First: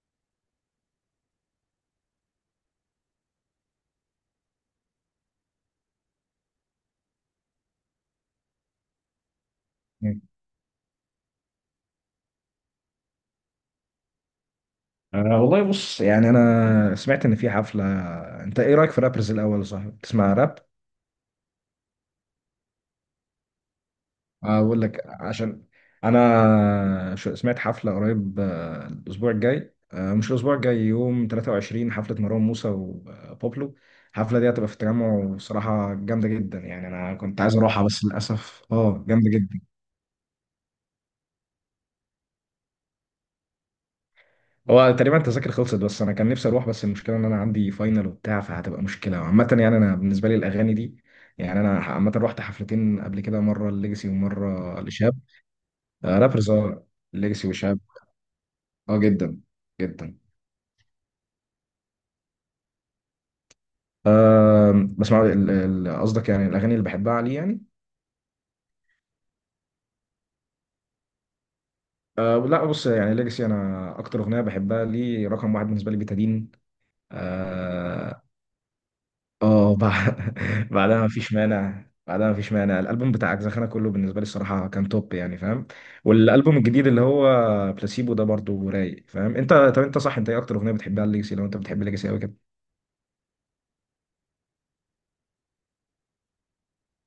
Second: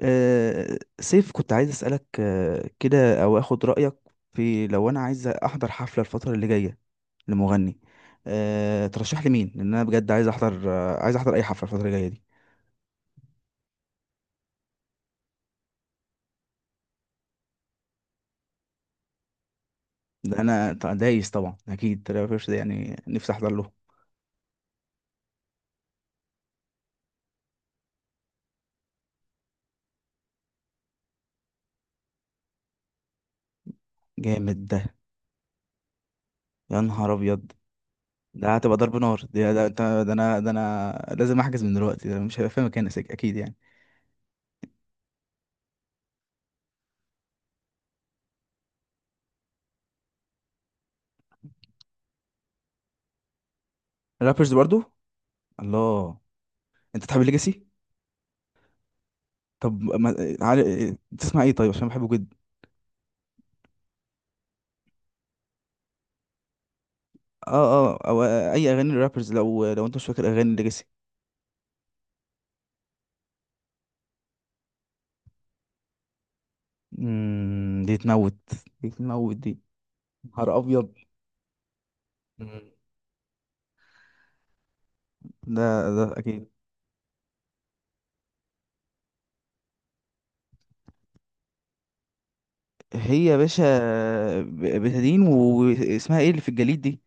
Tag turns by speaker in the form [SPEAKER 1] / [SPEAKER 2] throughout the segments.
[SPEAKER 1] سيف، كنت عايز أسألك كده، أو أخد رأيك في لو أنا عايز أحضر حفلة الفترة اللي جاية لمغني. ترشح لي مين؟ لأن أنا بجد
[SPEAKER 2] مم.
[SPEAKER 1] عايز أحضر عايز أحضر أي حفلة الفترة اللي جاية دي.
[SPEAKER 2] أه، والله، بص، يعني انا سمعت ان في حفله. انت ايه رايك في رابرز الاول؟ صح بتسمع راب؟
[SPEAKER 1] دايس طبعا، أكيد ترافيس سكوت ده يعني نفسي أحضر له.
[SPEAKER 2] اقول لك، عشان انا سمعت حفله قريب، الاسبوع الجاي، مش الاسبوع الجاي، يوم 23 حفله مروان موسى وبوبلو. الحفله دي
[SPEAKER 1] جامد
[SPEAKER 2] هتبقى في
[SPEAKER 1] ده.
[SPEAKER 2] التجمع، وصراحه جامده جدا.
[SPEAKER 1] يا
[SPEAKER 2] يعني
[SPEAKER 1] نهار
[SPEAKER 2] انا كنت
[SPEAKER 1] أبيض!
[SPEAKER 2] عايز اروحها بس
[SPEAKER 1] ده
[SPEAKER 2] للاسف،
[SPEAKER 1] هتبقى ضرب نار.
[SPEAKER 2] جامده جدا.
[SPEAKER 1] ده أنا لازم أحجز من دلوقتي، ده مش هيبقى في مكان أكيد يعني.
[SPEAKER 2] هو تقريبا التذاكر خلصت، بس انا كان نفسي اروح. بس المشكله ان انا عندي فاينل وبتاع، فهتبقى مشكله عامه. يعني انا بالنسبه لي الاغاني دي، يعني انا عامه رحت حفلتين قبل كده، مره ليجاسي
[SPEAKER 1] رابرز
[SPEAKER 2] ومره
[SPEAKER 1] برضو.
[SPEAKER 2] لشاب. آه،
[SPEAKER 1] الله!
[SPEAKER 2] رابرز، اه.
[SPEAKER 1] أنت تحب
[SPEAKER 2] ليجاسي
[SPEAKER 1] الليجاسي؟
[SPEAKER 2] وشاب. اه، جدا.
[SPEAKER 1] طب ما...
[SPEAKER 2] جدا.
[SPEAKER 1] آه، عارف- آه، تسمع إيه طيب؟ عشان بحبه جدا.
[SPEAKER 2] بسمع قصدك، يعني الاغاني اللي بحبها عليه، يعني.
[SPEAKER 1] اه اه او اي اغاني الرابرز، لو انت مش فاكر اغاني ليجاسي.
[SPEAKER 2] أه لا، بص، يعني ليجاسي، انا اكتر اغنيه بحبها ليه رقم واحد بالنسبه لي بتادين.
[SPEAKER 1] دي
[SPEAKER 2] اه.
[SPEAKER 1] تموت. دي تموت دي.
[SPEAKER 2] آه، بع-
[SPEAKER 1] نهار ابيض.
[SPEAKER 2] بعدها مفيش مانع، بعدها مفيش
[SPEAKER 1] مم.
[SPEAKER 2] مانع، الالبوم بتاع اجزخانه كله بالنسبه لي الصراحه كان توب، يعني فاهم.
[SPEAKER 1] ده، اكيد.
[SPEAKER 2] والالبوم الجديد اللي هو بلاسيبو ده برضو رايق، فاهم انت؟ طب انت صح، انت ايه اكتر اغنيه بتحبها ليجاسي، لو انت بتحب ليجاسي قوي كده؟
[SPEAKER 1] هي يا باشا. ب- بتدين، واسمها ايه اللي في الجليد دي؟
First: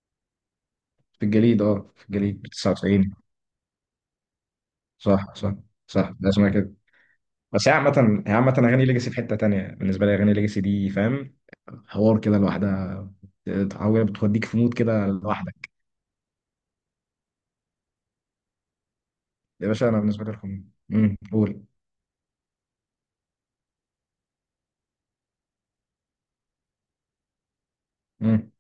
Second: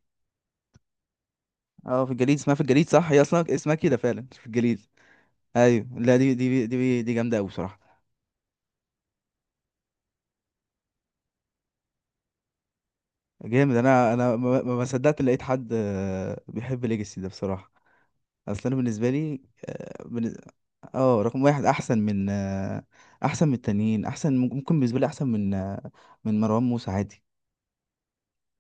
[SPEAKER 2] في الجليد، اه،
[SPEAKER 1] اه،
[SPEAKER 2] في
[SPEAKER 1] في الجليد
[SPEAKER 2] الجليد
[SPEAKER 1] اسمها في الجليد، صح.
[SPEAKER 2] 99.
[SPEAKER 1] هي اصلا اسمها كده فعلا، في الجليد.
[SPEAKER 2] صح، صح،
[SPEAKER 1] ايوه.
[SPEAKER 2] صح،
[SPEAKER 1] لا،
[SPEAKER 2] ده
[SPEAKER 1] دي
[SPEAKER 2] اسمها
[SPEAKER 1] دي
[SPEAKER 2] كده.
[SPEAKER 1] دي دي جامده قوي
[SPEAKER 2] بس هي
[SPEAKER 1] بصراحه.
[SPEAKER 2] عامة هي عامة أغاني ليجاسي في حتة تانية بالنسبة لي، أغاني ليجاسي دي فاهم، حوار كده لوحدها.
[SPEAKER 1] جامد.
[SPEAKER 2] بتحاول
[SPEAKER 1] انا
[SPEAKER 2] بتوديك في
[SPEAKER 1] ما
[SPEAKER 2] مود
[SPEAKER 1] ما- ما
[SPEAKER 2] كده
[SPEAKER 1] صدقت إن لقيت حد
[SPEAKER 2] لوحدك.
[SPEAKER 1] بيحب ليجاسي ده، بصراحه. اصل انا بالنسبه لي.
[SPEAKER 2] يا باشا أنا بالنسبة لي رقم. امم،
[SPEAKER 1] اه، رقم
[SPEAKER 2] قول.
[SPEAKER 1] واحد احسن من احسن من التانيين. احسن، ممكن بالنسبه لي، احسن من من مروان موسى عادي.
[SPEAKER 2] امم.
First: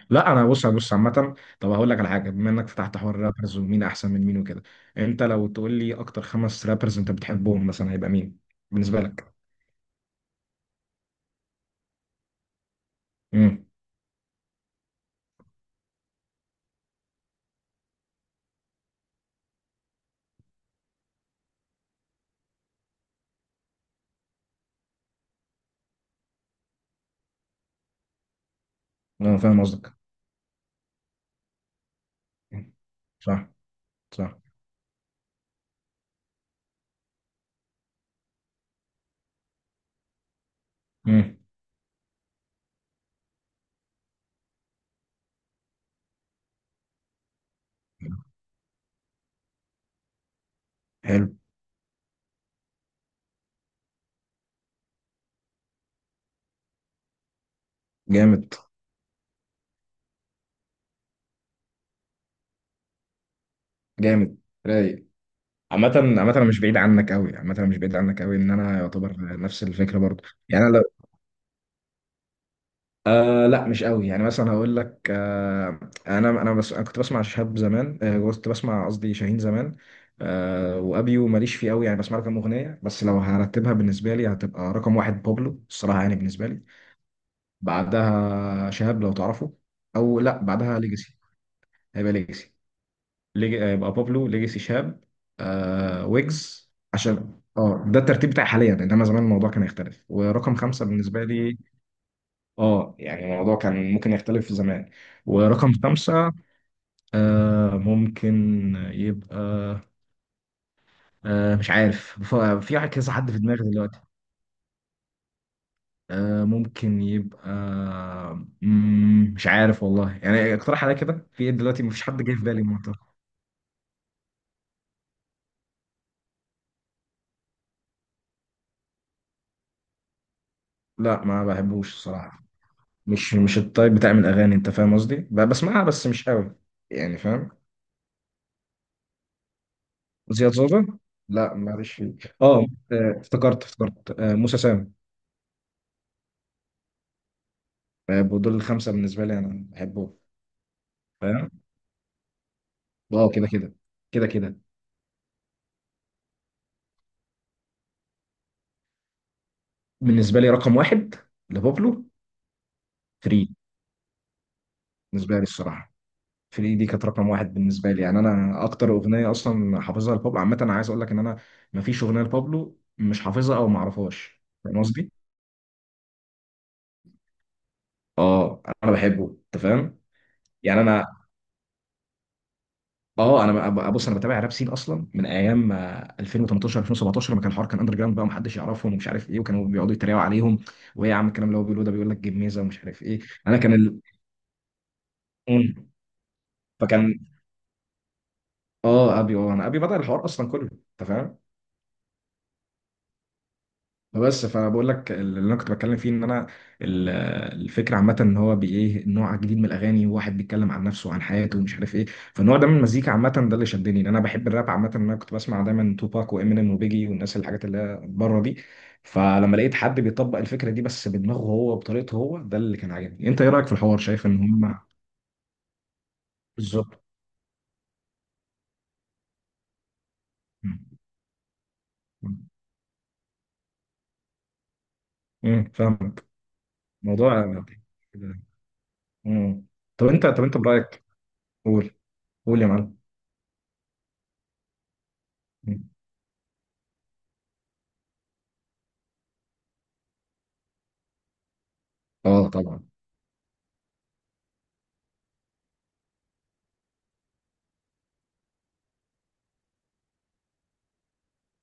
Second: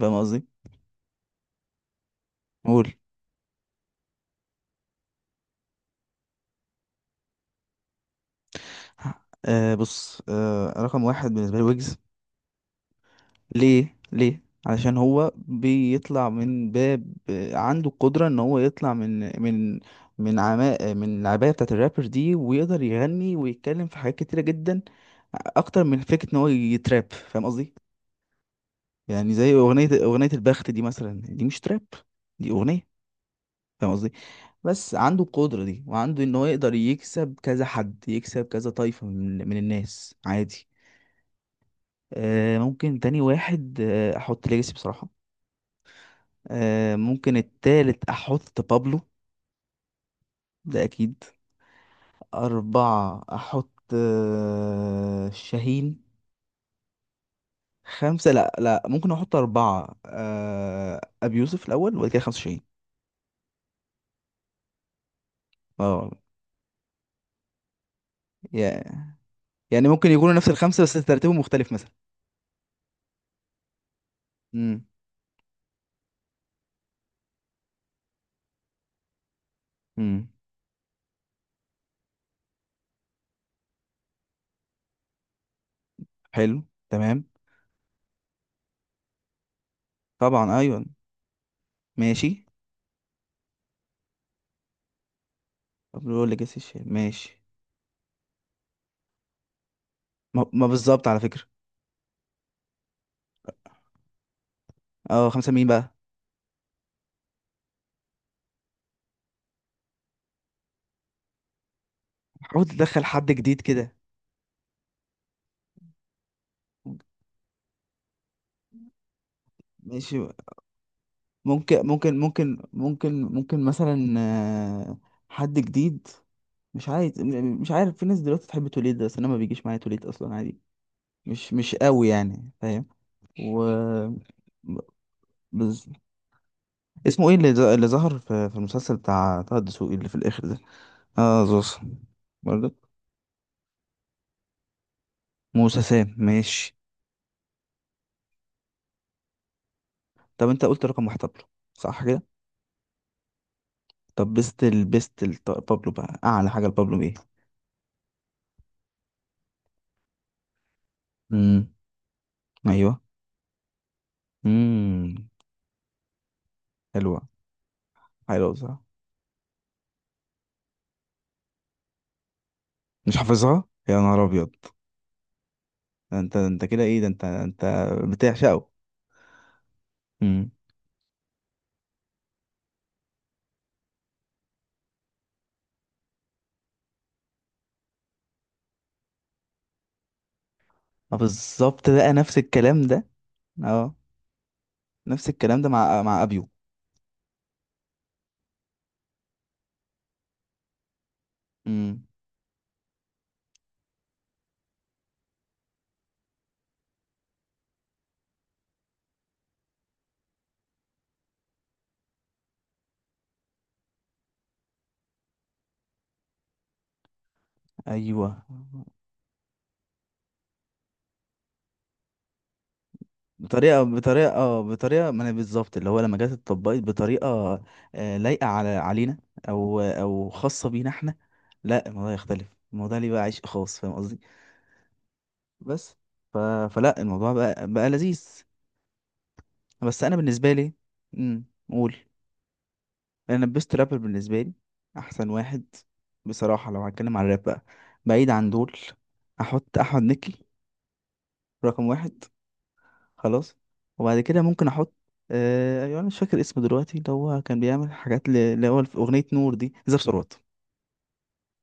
[SPEAKER 1] فاهم
[SPEAKER 2] لا،
[SPEAKER 1] قصدي؟
[SPEAKER 2] أنا بص، بص، عامة. طب هقول لك على حاجة، بما إنك
[SPEAKER 1] قول.
[SPEAKER 2] فتحت حوار الرابرز ومين أحسن من مين وكده، أنت لو تقول لي أكتر خمس رابرز أنت بتحبهم مثلا، هيبقى مين بالنسبة لك؟
[SPEAKER 1] أه، بص. أه، رقم واحد بالنسبه لي ويجز.
[SPEAKER 2] امم.
[SPEAKER 1] ليه؟ ليه؟ علشان هو بيطلع من باب عنده القدره ان هو يطلع من من عماء، من العبايه بتاعه الرابر دي، ويقدر يغني ويتكلم في حاجات كتيره جدا، اكتر من فكره ان هو يتراب، فاهم قصدي؟ يعني
[SPEAKER 2] أنا
[SPEAKER 1] زي
[SPEAKER 2] فاهم قصدك.
[SPEAKER 1] اغنيه البخت دي مثلا، دي مش تراب. دي
[SPEAKER 2] مم.
[SPEAKER 1] اغنيه،
[SPEAKER 2] صح.
[SPEAKER 1] فاهم قصدي؟
[SPEAKER 2] صح.
[SPEAKER 1] بس عنده القدرة دي، وعنده ان هو يقدر يكسب كذا حد، يكسب كذا طايفة من الناس عادي.
[SPEAKER 2] امم.
[SPEAKER 1] آه، ممكن تاني واحد احط ليجاسي بصراحة. آه، ممكن التالت احط بابلو، ده اكيد.
[SPEAKER 2] حلو.
[SPEAKER 1] اربعة، احط شاهين. خمسة.
[SPEAKER 2] جامد،
[SPEAKER 1] لا لا، ممكن احط اربعة ابي يوسف الاول، وبعد كده خمسة شاهين.
[SPEAKER 2] جامد، رايق. عامة
[SPEAKER 1] اه.
[SPEAKER 2] عامة انا مش بعيد عنك قوي، عامة انا مش بعيد عنك قوي، ان انا
[SPEAKER 1] يا-
[SPEAKER 2] يعتبر نفس
[SPEAKER 1] يعني
[SPEAKER 2] الفكرة
[SPEAKER 1] ممكن
[SPEAKER 2] برضو.
[SPEAKER 1] يكونوا نفس
[SPEAKER 2] يعني انا لو،
[SPEAKER 1] الخمسة بس ترتيبهم مختلف مثلا.
[SPEAKER 2] لا مش قوي، يعني مثلا هقول
[SPEAKER 1] امم
[SPEAKER 2] لك، انا بس انا كنت بسمع شهاب زمان، كنت بسمع، قصدي شاهين زمان.
[SPEAKER 1] امم
[SPEAKER 2] وابيو ماليش فيه قوي، يعني بسمع له كام اغنية. بس لو هرتبها بالنسبة لي هتبقى رقم واحد بابلو الصراحة، يعني بالنسبة
[SPEAKER 1] حلو،
[SPEAKER 2] لي.
[SPEAKER 1] تمام.
[SPEAKER 2] بعدها شهاب، لو تعرفه، او لا
[SPEAKER 1] طبعا
[SPEAKER 2] بعدها
[SPEAKER 1] ايوه.
[SPEAKER 2] ليجاسي. هيبقى
[SPEAKER 1] ماشي.
[SPEAKER 2] ليجاسي. يبقى بابلو، ليجاسي، شهاب،
[SPEAKER 1] طب، لو ليجاسي
[SPEAKER 2] ويجز.
[SPEAKER 1] الشاي
[SPEAKER 2] عشان
[SPEAKER 1] ماشي.
[SPEAKER 2] ده الترتيب بتاعي حاليا، انما زمان الموضوع كان يختلف.
[SPEAKER 1] ما,
[SPEAKER 2] ورقم
[SPEAKER 1] ما
[SPEAKER 2] خمسه
[SPEAKER 1] بالظبط، على
[SPEAKER 2] بالنسبه
[SPEAKER 1] فكره.
[SPEAKER 2] لي، اه يعني الموضوع كان ممكن يختلف في زمان.
[SPEAKER 1] اه، خمسه مين
[SPEAKER 2] ورقم
[SPEAKER 1] بقى؟
[SPEAKER 2] خمسه ممكن يبقى، مش عارف،
[SPEAKER 1] حاول
[SPEAKER 2] في
[SPEAKER 1] تدخل
[SPEAKER 2] كذا حد
[SPEAKER 1] حد
[SPEAKER 2] في
[SPEAKER 1] جديد
[SPEAKER 2] دماغي
[SPEAKER 1] كده.
[SPEAKER 2] دلوقتي. ممكن يبقى، مش عارف والله،
[SPEAKER 1] ماشي.
[SPEAKER 2] يعني اقترح عليا كده، في ايه دلوقتي؟ مفيش حد جاي في بالي منطقة.
[SPEAKER 1] ممكن مثلا، آه، حد جديد. مش عايز مش عارف. في ناس دلوقتي تحب توليد، بس انا ما بيجيش معايا توليد اصلا عادي.
[SPEAKER 2] لا، ما
[SPEAKER 1] مش
[SPEAKER 2] بحبوش
[SPEAKER 1] قوي
[SPEAKER 2] الصراحه،
[SPEAKER 1] يعني، فاهم؟
[SPEAKER 2] مش
[SPEAKER 1] و
[SPEAKER 2] التايب بتاع من الاغاني انت فاهم قصدي، بسمعها
[SPEAKER 1] بز...
[SPEAKER 2] بس مش قوي، يعني
[SPEAKER 1] اسمه ايه
[SPEAKER 2] فاهم.
[SPEAKER 1] اللي، اللي ظهر في المسلسل بتاع طه الدسوقي اللي في الاخر
[SPEAKER 2] زياد
[SPEAKER 1] ده؟
[SPEAKER 2] زوزة.
[SPEAKER 1] اه،
[SPEAKER 2] لا،
[SPEAKER 1] زوز.
[SPEAKER 2] معلش، فيه، اه.
[SPEAKER 1] برضه.
[SPEAKER 2] افتكرت، افتكرت، موسى سام.
[SPEAKER 1] موسى سام، ماشي.
[SPEAKER 2] دول الخمسه بالنسبه لي انا بحبهم،
[SPEAKER 1] طب انت قلت رقم واحد بابلو،
[SPEAKER 2] فاهم.
[SPEAKER 1] صح كده.
[SPEAKER 2] اه، كده كده. كده
[SPEAKER 1] طب،
[SPEAKER 2] كده.
[SPEAKER 1] طب بابلو بقى، اعلى حاجه لبابلو ايه؟
[SPEAKER 2] بالنسبه لي رقم واحد
[SPEAKER 1] امم
[SPEAKER 2] لبابلو،
[SPEAKER 1] ايوه
[SPEAKER 2] فري.
[SPEAKER 1] امم
[SPEAKER 2] بالنسبه لي الصراحه فري دي كانت
[SPEAKER 1] حلوه.
[SPEAKER 2] رقم واحد بالنسبه لي، يعني
[SPEAKER 1] حلوه
[SPEAKER 2] انا
[SPEAKER 1] بصراحه.
[SPEAKER 2] اكتر اغنيه اصلا حافظها لبابلو. عامه انا عايز اقول لك ان انا مفيش اغنيه لبابلو
[SPEAKER 1] مش
[SPEAKER 2] مش حافظها
[SPEAKER 1] حافظها
[SPEAKER 2] او ما
[SPEAKER 1] يا نهار
[SPEAKER 2] اعرفهاش،
[SPEAKER 1] ابيض!
[SPEAKER 2] فاهم قصدي؟
[SPEAKER 1] ده انت كده؟ ايه ده انت
[SPEAKER 2] اه،
[SPEAKER 1] بتعشقه؟
[SPEAKER 2] انا بحبه، انت فاهم.
[SPEAKER 1] امم.
[SPEAKER 2] يعني انا بص، انا بتابع راب سين اصلا من ايام، 2018 2017، لما كان الحوار اندر جراوند بقى، ومحدش يعرفهم، ومش عارف ايه، وكانوا بيقعدوا يتريقوا عليهم، وايه يا
[SPEAKER 1] اه،
[SPEAKER 2] عم الكلام اللي هو بيقوله
[SPEAKER 1] بالظبط،
[SPEAKER 2] ده، بيقول
[SPEAKER 1] بقى
[SPEAKER 2] لك
[SPEAKER 1] نفس
[SPEAKER 2] جميزه ومش
[SPEAKER 1] الكلام
[SPEAKER 2] عارف
[SPEAKER 1] ده.
[SPEAKER 2] ايه. انا كان
[SPEAKER 1] اه،
[SPEAKER 2] ال...
[SPEAKER 1] نفس الكلام ده
[SPEAKER 2] مم.
[SPEAKER 1] مع ابيو.
[SPEAKER 2] فكان اه ابي، انا، ابي بدأ الحوار اصلا كله، انت فاهم.
[SPEAKER 1] امم.
[SPEAKER 2] بس فانا بقول لك اللي انا كنت بتكلم فيه، ان ال- الفكره عامه ان هو ايه نوع جديد من الاغاني، واحد بيتكلم عن نفسه وعن حياته ومش عارف ايه. فالنوع ده من المزيكا عامه ده اللي شدني، لان انا بحب الراب عامه، إن انا كنت بسمع دايما توباك وامينيم وبيجي والناس، الحاجات اللي هي
[SPEAKER 1] ايوه.
[SPEAKER 2] بره دي. فلما لقيت حد بيطبق الفكره دي بس بدماغه هو وبطريقته هو، ده اللي كان عاجبني. انت ايه رايك في
[SPEAKER 1] بطريقه
[SPEAKER 2] الحوار؟ شايف
[SPEAKER 1] بطريقه
[SPEAKER 2] ان
[SPEAKER 1] اه،
[SPEAKER 2] هم
[SPEAKER 1] بطريقه ما. انا بالظبط، اللي هو لما جت اتطبقت
[SPEAKER 2] بالظبط؟
[SPEAKER 1] بطريقه لايقه علينا، او خاصه بينا احنا. لا، الموضوع يختلف. الموضوع ليه بقى عشق خاص، فاهم قصدي؟
[SPEAKER 2] امم،
[SPEAKER 1] بس
[SPEAKER 2] فاهمك.
[SPEAKER 1] ف... فلا، الموضوع
[SPEAKER 2] موضوع
[SPEAKER 1] بقى
[SPEAKER 2] يعني كده.
[SPEAKER 1] لذيذ.
[SPEAKER 2] مم.
[SPEAKER 1] بس
[SPEAKER 2] طب
[SPEAKER 1] انا
[SPEAKER 2] انت طب
[SPEAKER 1] بالنسبه
[SPEAKER 2] انت
[SPEAKER 1] لي.
[SPEAKER 2] برايك،
[SPEAKER 1] امم
[SPEAKER 2] قول،
[SPEAKER 1] قول.
[SPEAKER 2] قول يا معلم.
[SPEAKER 1] انا البيست رابر بالنسبه لي، احسن واحد،
[SPEAKER 2] مم.
[SPEAKER 1] بصراحه. لو هتكلم على الراب بقى، بعيد عن دول، احط احمد مكي رقم واحد.
[SPEAKER 2] اه، طبعا.
[SPEAKER 1] خلاص. وبعد كده ممكن احط ايوه، انا مش فاكر اسمه دلوقتي، اللي هو كان بيعمل حاجات اللي هو في اغنيه نور دي، زاب ثروت.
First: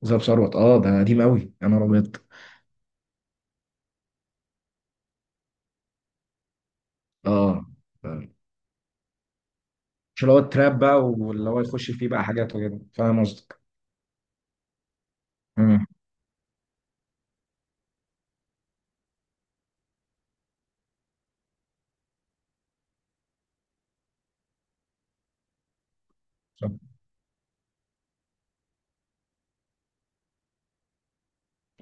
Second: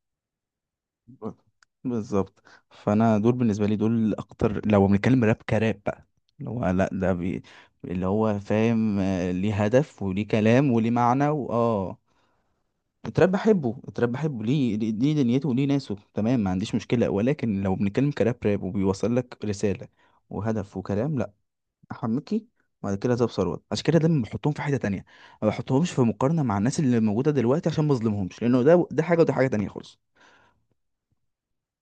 [SPEAKER 2] ذهب ثروت، اه ده قديم
[SPEAKER 1] ب-
[SPEAKER 2] قوي، يا نهار ابيض.
[SPEAKER 1] بالظبط. فانا دول بالنسبه لي، دول اكتر، لو بنتكلم راب كراب بقى. اللي هو لا،
[SPEAKER 2] اه.
[SPEAKER 1] اللي
[SPEAKER 2] ف-
[SPEAKER 1] هو فاهم، ليه هدف
[SPEAKER 2] مش
[SPEAKER 1] وليه
[SPEAKER 2] اللي هو
[SPEAKER 1] كلام
[SPEAKER 2] التراب
[SPEAKER 1] وليه
[SPEAKER 2] بقى،
[SPEAKER 1] معنى
[SPEAKER 2] واللي هو يخش
[SPEAKER 1] واه.
[SPEAKER 2] فيه بقى حاجات وكده، فاهم قصدك.
[SPEAKER 1] التراب بحبه، ليه ليه دنيته وليه
[SPEAKER 2] امم.
[SPEAKER 1] ناسه، تمام، ما عنديش مشكله. ولكن لو بنتكلم كراب راب، وبيوصل لك رساله وهدف وكلام، لا. حنوكي. وبعد كده زاب ثروت. عشان كده دايما بحطهم في حته تانية، ما بحطهمش في مقارنه مع
[SPEAKER 2] صح.
[SPEAKER 1] الناس اللي موجوده دلوقتي، عشان ما اظلمهمش، لانه ده حاجه، وده حاجه تانية خالص.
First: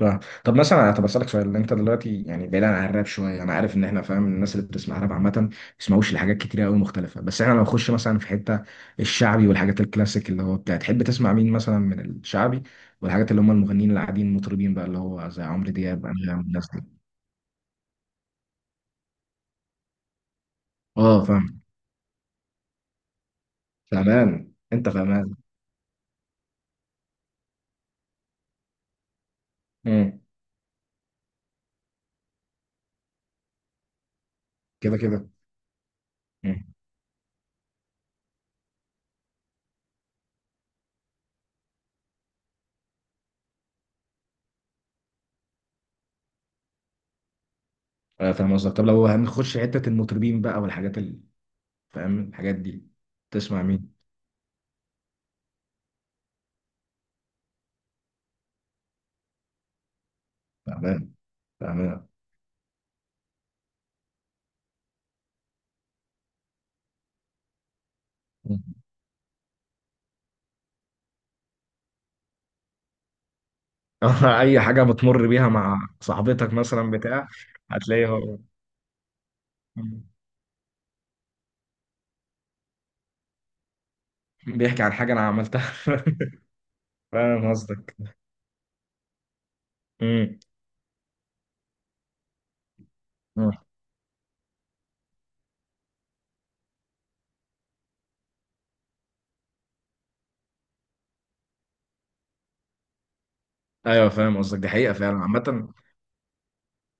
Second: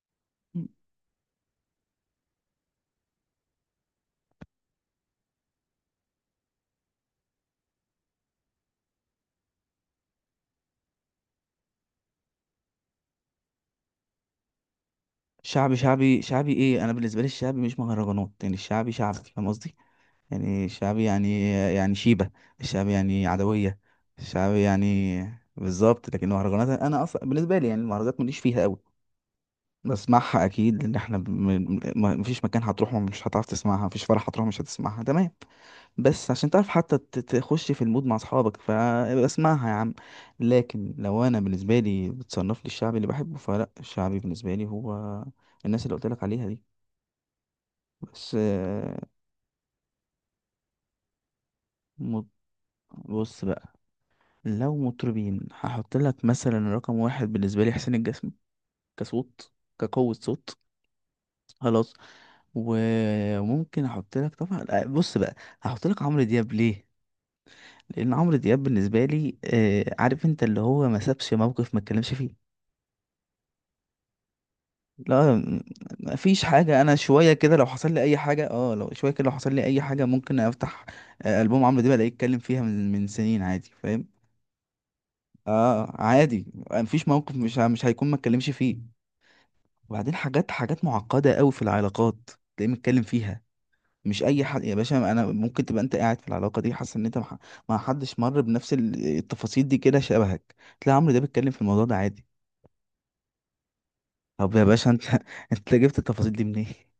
[SPEAKER 2] صح. طب اسالك سؤال، انت دلوقتي يعني بعيدا عن الراب شويه، انا عارف ان احنا فاهم، الناس اللي بتسمع راب عامه ما بيسمعوش لحاجات كتيره قوي مختلفه. بس احنا لو نخش مثلا في حته الشعبي والحاجات الكلاسيك، اللي هو بتاع، تحب تسمع مين مثلا من الشعبي، والحاجات اللي هم المغنيين اللي قاعدين، المطربين بقى، اللي هو زي عمرو دياب، انغام،
[SPEAKER 1] شعبي
[SPEAKER 2] الناس
[SPEAKER 1] ايه انا
[SPEAKER 2] دي؟
[SPEAKER 1] بالنسبه لي؟ الشعبي مش مهرجانات، يعني الشعبي شعبي، فاهم قصدي؟ يعني الشعبي
[SPEAKER 2] اه، فاهم.
[SPEAKER 1] يعني شيبه. الشعبي يعني عدويه.
[SPEAKER 2] فاهمان
[SPEAKER 1] الشعبي
[SPEAKER 2] انت،
[SPEAKER 1] يعني
[SPEAKER 2] فاهمان.
[SPEAKER 1] بالظبط. لكن المهرجانات، انا اصلا بالنسبه لي، يعني المهرجانات ماليش فيها قوي.
[SPEAKER 2] امم،
[SPEAKER 1] بسمعها اكيد، لان احنا مفيش مكان هتروح مش هتعرف تسمعها، مفيش فرح هتروح مش
[SPEAKER 2] كده
[SPEAKER 1] هتسمعها،
[SPEAKER 2] كده.
[SPEAKER 1] تمام. بس عشان تعرف حتى تخش في المود مع اصحابك، فاسمعها يا عم. لكن لو انا بالنسبه لي بتصنف لي الشعبي اللي بحبه، فلا، الشعبي بالنسبه لي هو الناس اللي قلت لك عليها دي. بس
[SPEAKER 2] فاهم قصدك. طب
[SPEAKER 1] آه،
[SPEAKER 2] لو هنخش حتة المطربين بقى والحاجات ال... فاهم
[SPEAKER 1] مط-
[SPEAKER 2] الحاجات دي،
[SPEAKER 1] بص
[SPEAKER 2] تسمع
[SPEAKER 1] بقى،
[SPEAKER 2] مين؟
[SPEAKER 1] لو مطربين هحط لك مثلا رقم واحد بالنسبه لي حسين الجسمي، كصوت، كقوة صوت.
[SPEAKER 2] فاهمان،
[SPEAKER 1] خلاص.
[SPEAKER 2] فاهمان.
[SPEAKER 1] وممكن احط لك طبعا بص بقى، هحط لك عمرو دياب ليه. لان عمرو دياب بالنسبه لي عارف انت، اللي هو ما سابش موقف ما اتكلمش فيه.
[SPEAKER 2] أي حاجة بتمر
[SPEAKER 1] لا،
[SPEAKER 2] بيها مع
[SPEAKER 1] ما فيش
[SPEAKER 2] صاحبتك
[SPEAKER 1] حاجة.
[SPEAKER 2] مثلا،
[SPEAKER 1] أنا
[SPEAKER 2] بتاع؟
[SPEAKER 1] شوية كده، لو حصل لي
[SPEAKER 2] هتلاقيه
[SPEAKER 1] أي
[SPEAKER 2] هو
[SPEAKER 1] حاجة اه، لو شوية كده لو حصل لي أي حاجة، ممكن أفتح ألبوم عمرو دياب، ألاقيه اتكلم فيها من سنين عادي، فاهم؟
[SPEAKER 2] بيحكي عن حاجة أنا عملتها.
[SPEAKER 1] اه، عادي. مفيش موقف
[SPEAKER 2] فاهم
[SPEAKER 1] مش مش
[SPEAKER 2] قصدك.
[SPEAKER 1] هيكون ما اتكلمش فيه. وبعدين،
[SPEAKER 2] مم.
[SPEAKER 1] حاجات معقدة قوي في العلاقات، تلاقيه متكلم فيها.
[SPEAKER 2] مم.
[SPEAKER 1] مش أي حد يا باشا. أنا ممكن تبقى أنت قاعد في العلاقة دي حاسس إن أنت ما حدش مر بنفس التفاصيل دي كده شبهك، تلاقي عمرو دياب بيتكلم في الموضوع ده عادي.
[SPEAKER 2] أيوه فاهم
[SPEAKER 1] طب
[SPEAKER 2] قصدك،
[SPEAKER 1] يا
[SPEAKER 2] دي
[SPEAKER 1] باشا
[SPEAKER 2] حقيقة
[SPEAKER 1] أنت!
[SPEAKER 2] فعلا عامة.
[SPEAKER 1] أنت جبت التفاصيل دي منين؟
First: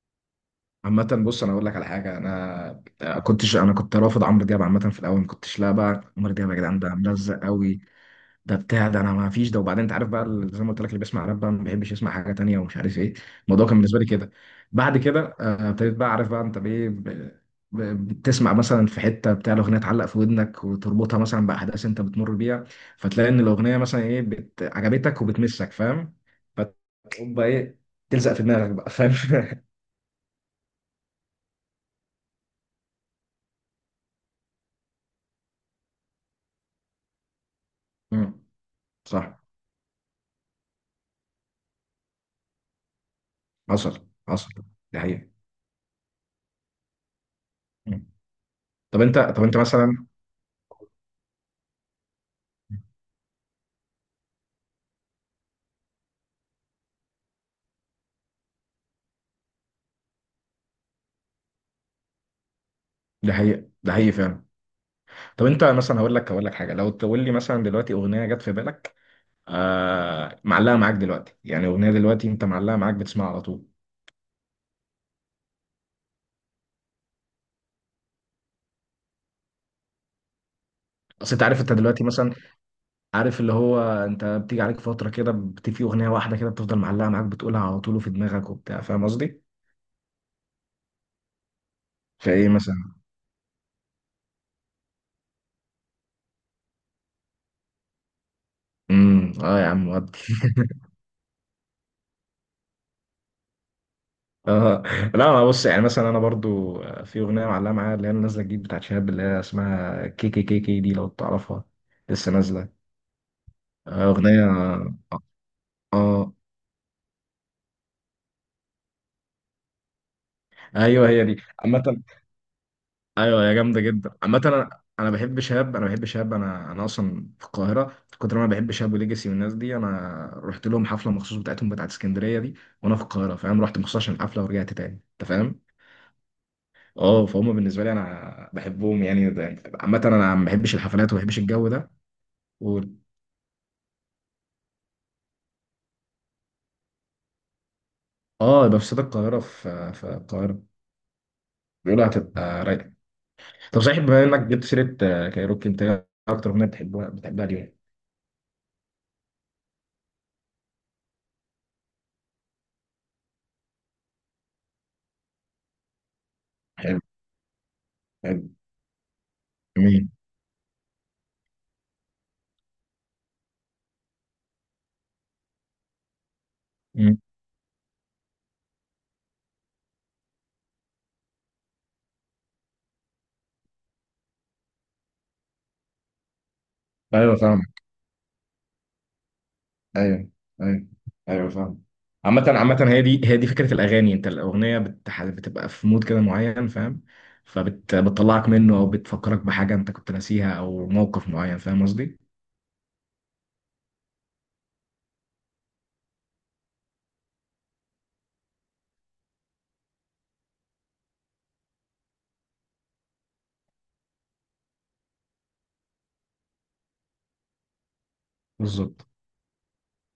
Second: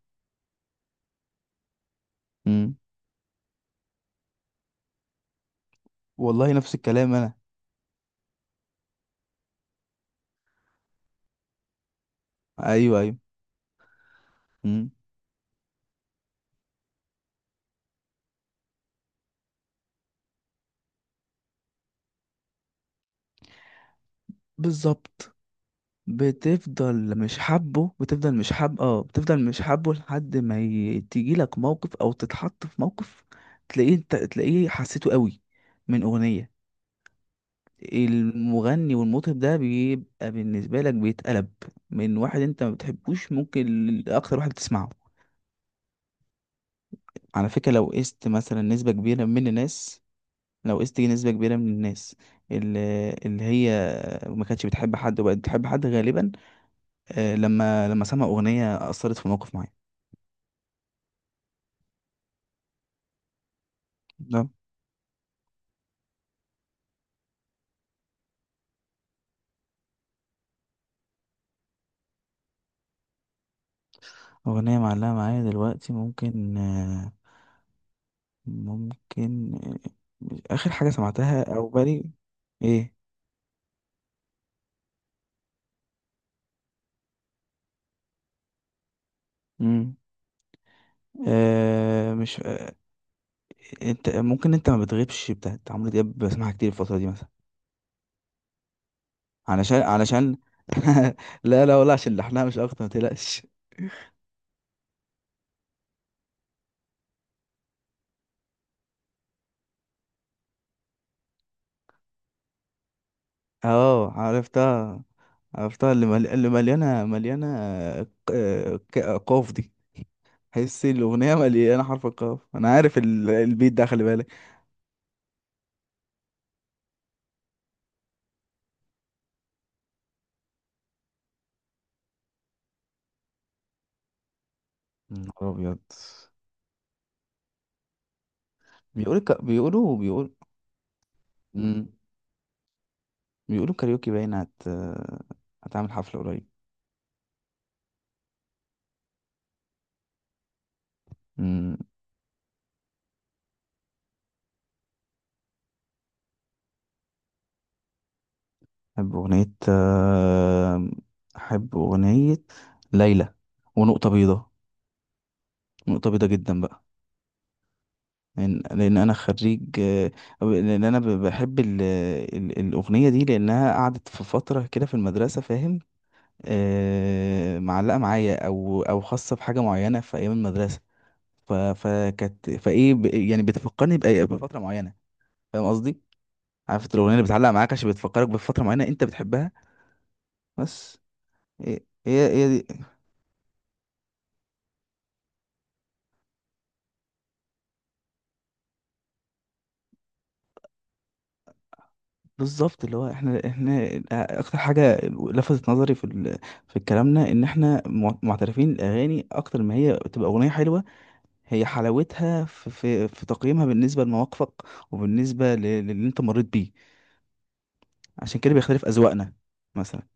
[SPEAKER 2] عامة بص، أنا أقول لك على حاجة،
[SPEAKER 1] مم.
[SPEAKER 2] أنا كنتش، أنا كنت رافض عمرو دياب عامة في الأول، ما كنتش لا بقى عمرو دياب
[SPEAKER 1] والله
[SPEAKER 2] يا
[SPEAKER 1] نفس
[SPEAKER 2] جدعان ده
[SPEAKER 1] الكلام أنا.
[SPEAKER 2] ملزق قوي، ده بتاع، ده انا ما فيش ده. وبعدين انت عارف بقى، زي ما قلت لك، اللي بيسمع راب بقى ما بيحبش يسمع حاجه تانية ومش عارف
[SPEAKER 1] ايوه،
[SPEAKER 2] ايه.
[SPEAKER 1] ايوه.
[SPEAKER 2] الموضوع كان بالنسبه لي كده.
[SPEAKER 1] مم.
[SPEAKER 2] بعد كده، ابتديت بقى، عارف بقى انت بايه، بتسمع مثلا في حته بتاع الاغنيه، تعلق في ودنك وتربطها مثلا باحداث انت بتمر بيها، فتلاقي ان الاغنيه مثلا ايه عجبتك
[SPEAKER 1] بالظبط.
[SPEAKER 2] وبتمسك، فاهم.
[SPEAKER 1] بتفضل
[SPEAKER 2] فتقوم
[SPEAKER 1] مش
[SPEAKER 2] بقى ايه،
[SPEAKER 1] حابه
[SPEAKER 2] تلزق
[SPEAKER 1] بتفضل
[SPEAKER 2] في
[SPEAKER 1] مش
[SPEAKER 2] دماغك
[SPEAKER 1] حاب
[SPEAKER 2] بقى،
[SPEAKER 1] اه
[SPEAKER 2] فاهم.
[SPEAKER 1] بتفضل مش حابه لحد ما تيجي لك موقف، او تتحط في موقف، تلاقيه، انت تلاقيه حسيته قوي من اغنية.
[SPEAKER 2] مم.
[SPEAKER 1] المغني
[SPEAKER 2] صح.
[SPEAKER 1] والمطرب ده بيبقى بالنسبة لك بيتقلب، من واحد انت ما بتحبوش ممكن
[SPEAKER 2] حصل،
[SPEAKER 1] لاكتر واحد
[SPEAKER 2] حصل،
[SPEAKER 1] بتسمعه.
[SPEAKER 2] ده حقيقي.
[SPEAKER 1] على فكرة، لو
[SPEAKER 2] مم.
[SPEAKER 1] قست مثلا نسبة
[SPEAKER 2] طب انت
[SPEAKER 1] كبيرة
[SPEAKER 2] طب
[SPEAKER 1] من
[SPEAKER 2] انت
[SPEAKER 1] الناس،
[SPEAKER 2] مثلا،
[SPEAKER 1] لو قست نسبة كبيرة من الناس اللي هي ما كانتش بتحب حد وبقت بتحب حد، غالبا لما سمع أغنية أثرت في موقف معين.
[SPEAKER 2] ده حقيقي، ده حقيقي فعلا.
[SPEAKER 1] تمام.
[SPEAKER 2] طب انت مثلا، هقول لك حاجه، لو تقول لي مثلا دلوقتي اغنيه جت في بالك، معلقه معاك دلوقتي، يعني اغنيه دلوقتي انت معلقه معاك، بتسمعها على طول.
[SPEAKER 1] أغنية معلقة معايا دلوقتي، ممكن ممكن آخر حاجة
[SPEAKER 2] اصل انت
[SPEAKER 1] سمعتها
[SPEAKER 2] عارف،
[SPEAKER 1] أو
[SPEAKER 2] انت
[SPEAKER 1] بالي.
[SPEAKER 2] دلوقتي مثلا
[SPEAKER 1] إيه.
[SPEAKER 2] عارف اللي هو، انت بتيجي عليك فتره كده، في اغنيه واحده كده بتفضل معلقه معاك، بتقولها على طول وفي دماغك وبتاع، فاهم قصدي؟
[SPEAKER 1] مم. مش
[SPEAKER 2] فايه
[SPEAKER 1] آه،
[SPEAKER 2] مثلا؟
[SPEAKER 1] انت ممكن، انت ما بتغيبش بتاعت عمرو دياب، بسمعها كتير الفترة دي مثلا.
[SPEAKER 2] امم. اه يا عم، ودي.
[SPEAKER 1] علشان. لا لا، ولا عشان لحنها مش اكتر، ما تقلقش.
[SPEAKER 2] اه، لا، انا بص يعني، مثلا انا برضو في اغنيه معلقه معايا، اللي هي نازله جديد بتاعت شهاب، اللي هي اسمها كي كي كي كي دي، لو تعرفها. لسه نازله.
[SPEAKER 1] اه،
[SPEAKER 2] اغنيه،
[SPEAKER 1] عرفتها.
[SPEAKER 2] اه،
[SPEAKER 1] عرفتها، اللي
[SPEAKER 2] آه.
[SPEAKER 1] اللي مليانة قاف دي. حسي
[SPEAKER 2] ايوه هي
[SPEAKER 1] الاغنيه
[SPEAKER 2] دي
[SPEAKER 1] مليانه
[SPEAKER 2] عامة.
[SPEAKER 1] حرف القاف. انا عارف
[SPEAKER 2] ايوه هي
[SPEAKER 1] البيت
[SPEAKER 2] جامدة
[SPEAKER 1] ده، خلي
[SPEAKER 2] جدا
[SPEAKER 1] بالك.
[SPEAKER 2] عامة، انا بحب شهاب، انا بحب شهاب، انا اصلا في القاهرة، في كتر ما انا بحب شهاب وليجاسي والناس دي، انا رحت لهم حفلة مخصوص بتاعتهم بتاعت اسكندرية دي، وانا في القاهرة، فاهم؟ رحت مخصوص عشان الحفلة ورجعت تاني،
[SPEAKER 1] يا
[SPEAKER 2] انت
[SPEAKER 1] نهار
[SPEAKER 2] فاهم.
[SPEAKER 1] ابيض.
[SPEAKER 2] اه، فهم، بالنسبة لي انا بحبهم، يعني عامة
[SPEAKER 1] بيقول.
[SPEAKER 2] انا ما بحبش الحفلات وما بحبش الجو
[SPEAKER 1] مم.
[SPEAKER 2] ده. و...
[SPEAKER 1] بيقولوا كاريوكي باين هتعمل حفله قريب.
[SPEAKER 2] اه، يبقى في استاد القاهرة، في القاهرة.
[SPEAKER 1] مم.
[SPEAKER 2] بيقولوا هتبقى رايقة. طب صحيح، بما انك جبت سيرة، كايروكي، انت إيه اكتر اغنية بتحبها اليوم؟
[SPEAKER 1] احب اغنيه آه، احب اغنيه ليلى ونقطه بيضاء. نقطه بيضاء جدا بقى.
[SPEAKER 2] حلو. حلو.
[SPEAKER 1] لأن انا خريج
[SPEAKER 2] مين؟
[SPEAKER 1] بحب الاغنيه دي، لانها قعدت في فتره كده في المدرسه، فاهم؟ معلقة معايا، او خاصة بحاجة معينة في ايام المدرسة. فكانت يعني بتفكرني بفترة معينة. فاهم قصدي؟ عارف انت الاغنية اللي
[SPEAKER 2] ايوه
[SPEAKER 1] بتعلق
[SPEAKER 2] فاهم.
[SPEAKER 1] معاك عشان بتفكرك بفترة معينة انت بتحبها.
[SPEAKER 2] ايوه. ايوه.
[SPEAKER 1] بس
[SPEAKER 2] ايوه
[SPEAKER 1] هي
[SPEAKER 2] فاهم. عامة
[SPEAKER 1] هي
[SPEAKER 2] عامة
[SPEAKER 1] دي.
[SPEAKER 2] هي دي فكرة الأغاني، أنت الأغنية بتبقى في مود كده معين فاهم، فبتطلعك منه أو بتفكرك بحاجة أنت كنت ناسيها أو موقف معين، فاهم قصدي؟
[SPEAKER 1] بالظبط، اللي هو احنا اكتر حاجة لفتت نظري في كلامنا، ان احنا معترفين الاغاني اكتر ما هي تبقى اغنية حلوة، هي حلاوتها في في تقييمها بالنسبة لمواقفك، وبالنسبة للي انت مريت بيه. عشان كده بيختلف
[SPEAKER 2] بالظبط.
[SPEAKER 1] أذواقنا مثلا.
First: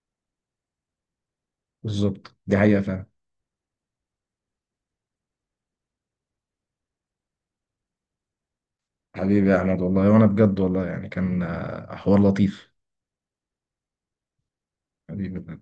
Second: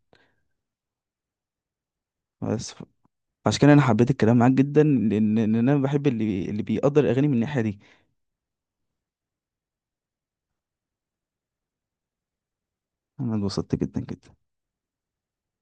[SPEAKER 2] بالظبط دي
[SPEAKER 1] بس
[SPEAKER 2] حقيقة
[SPEAKER 1] ف-
[SPEAKER 2] فاهم.
[SPEAKER 1] عشان كده أنا حبيت الكلام معاك جدا، لأن أنا بحب اللي بيقدر الأغاني من الناحية دي.
[SPEAKER 2] حبيبي يا أحمد والله، وأنا بجد والله يعني كان، حوار لطيف،
[SPEAKER 1] أنا اتبسطت جدا جدا.
[SPEAKER 2] حبيبي.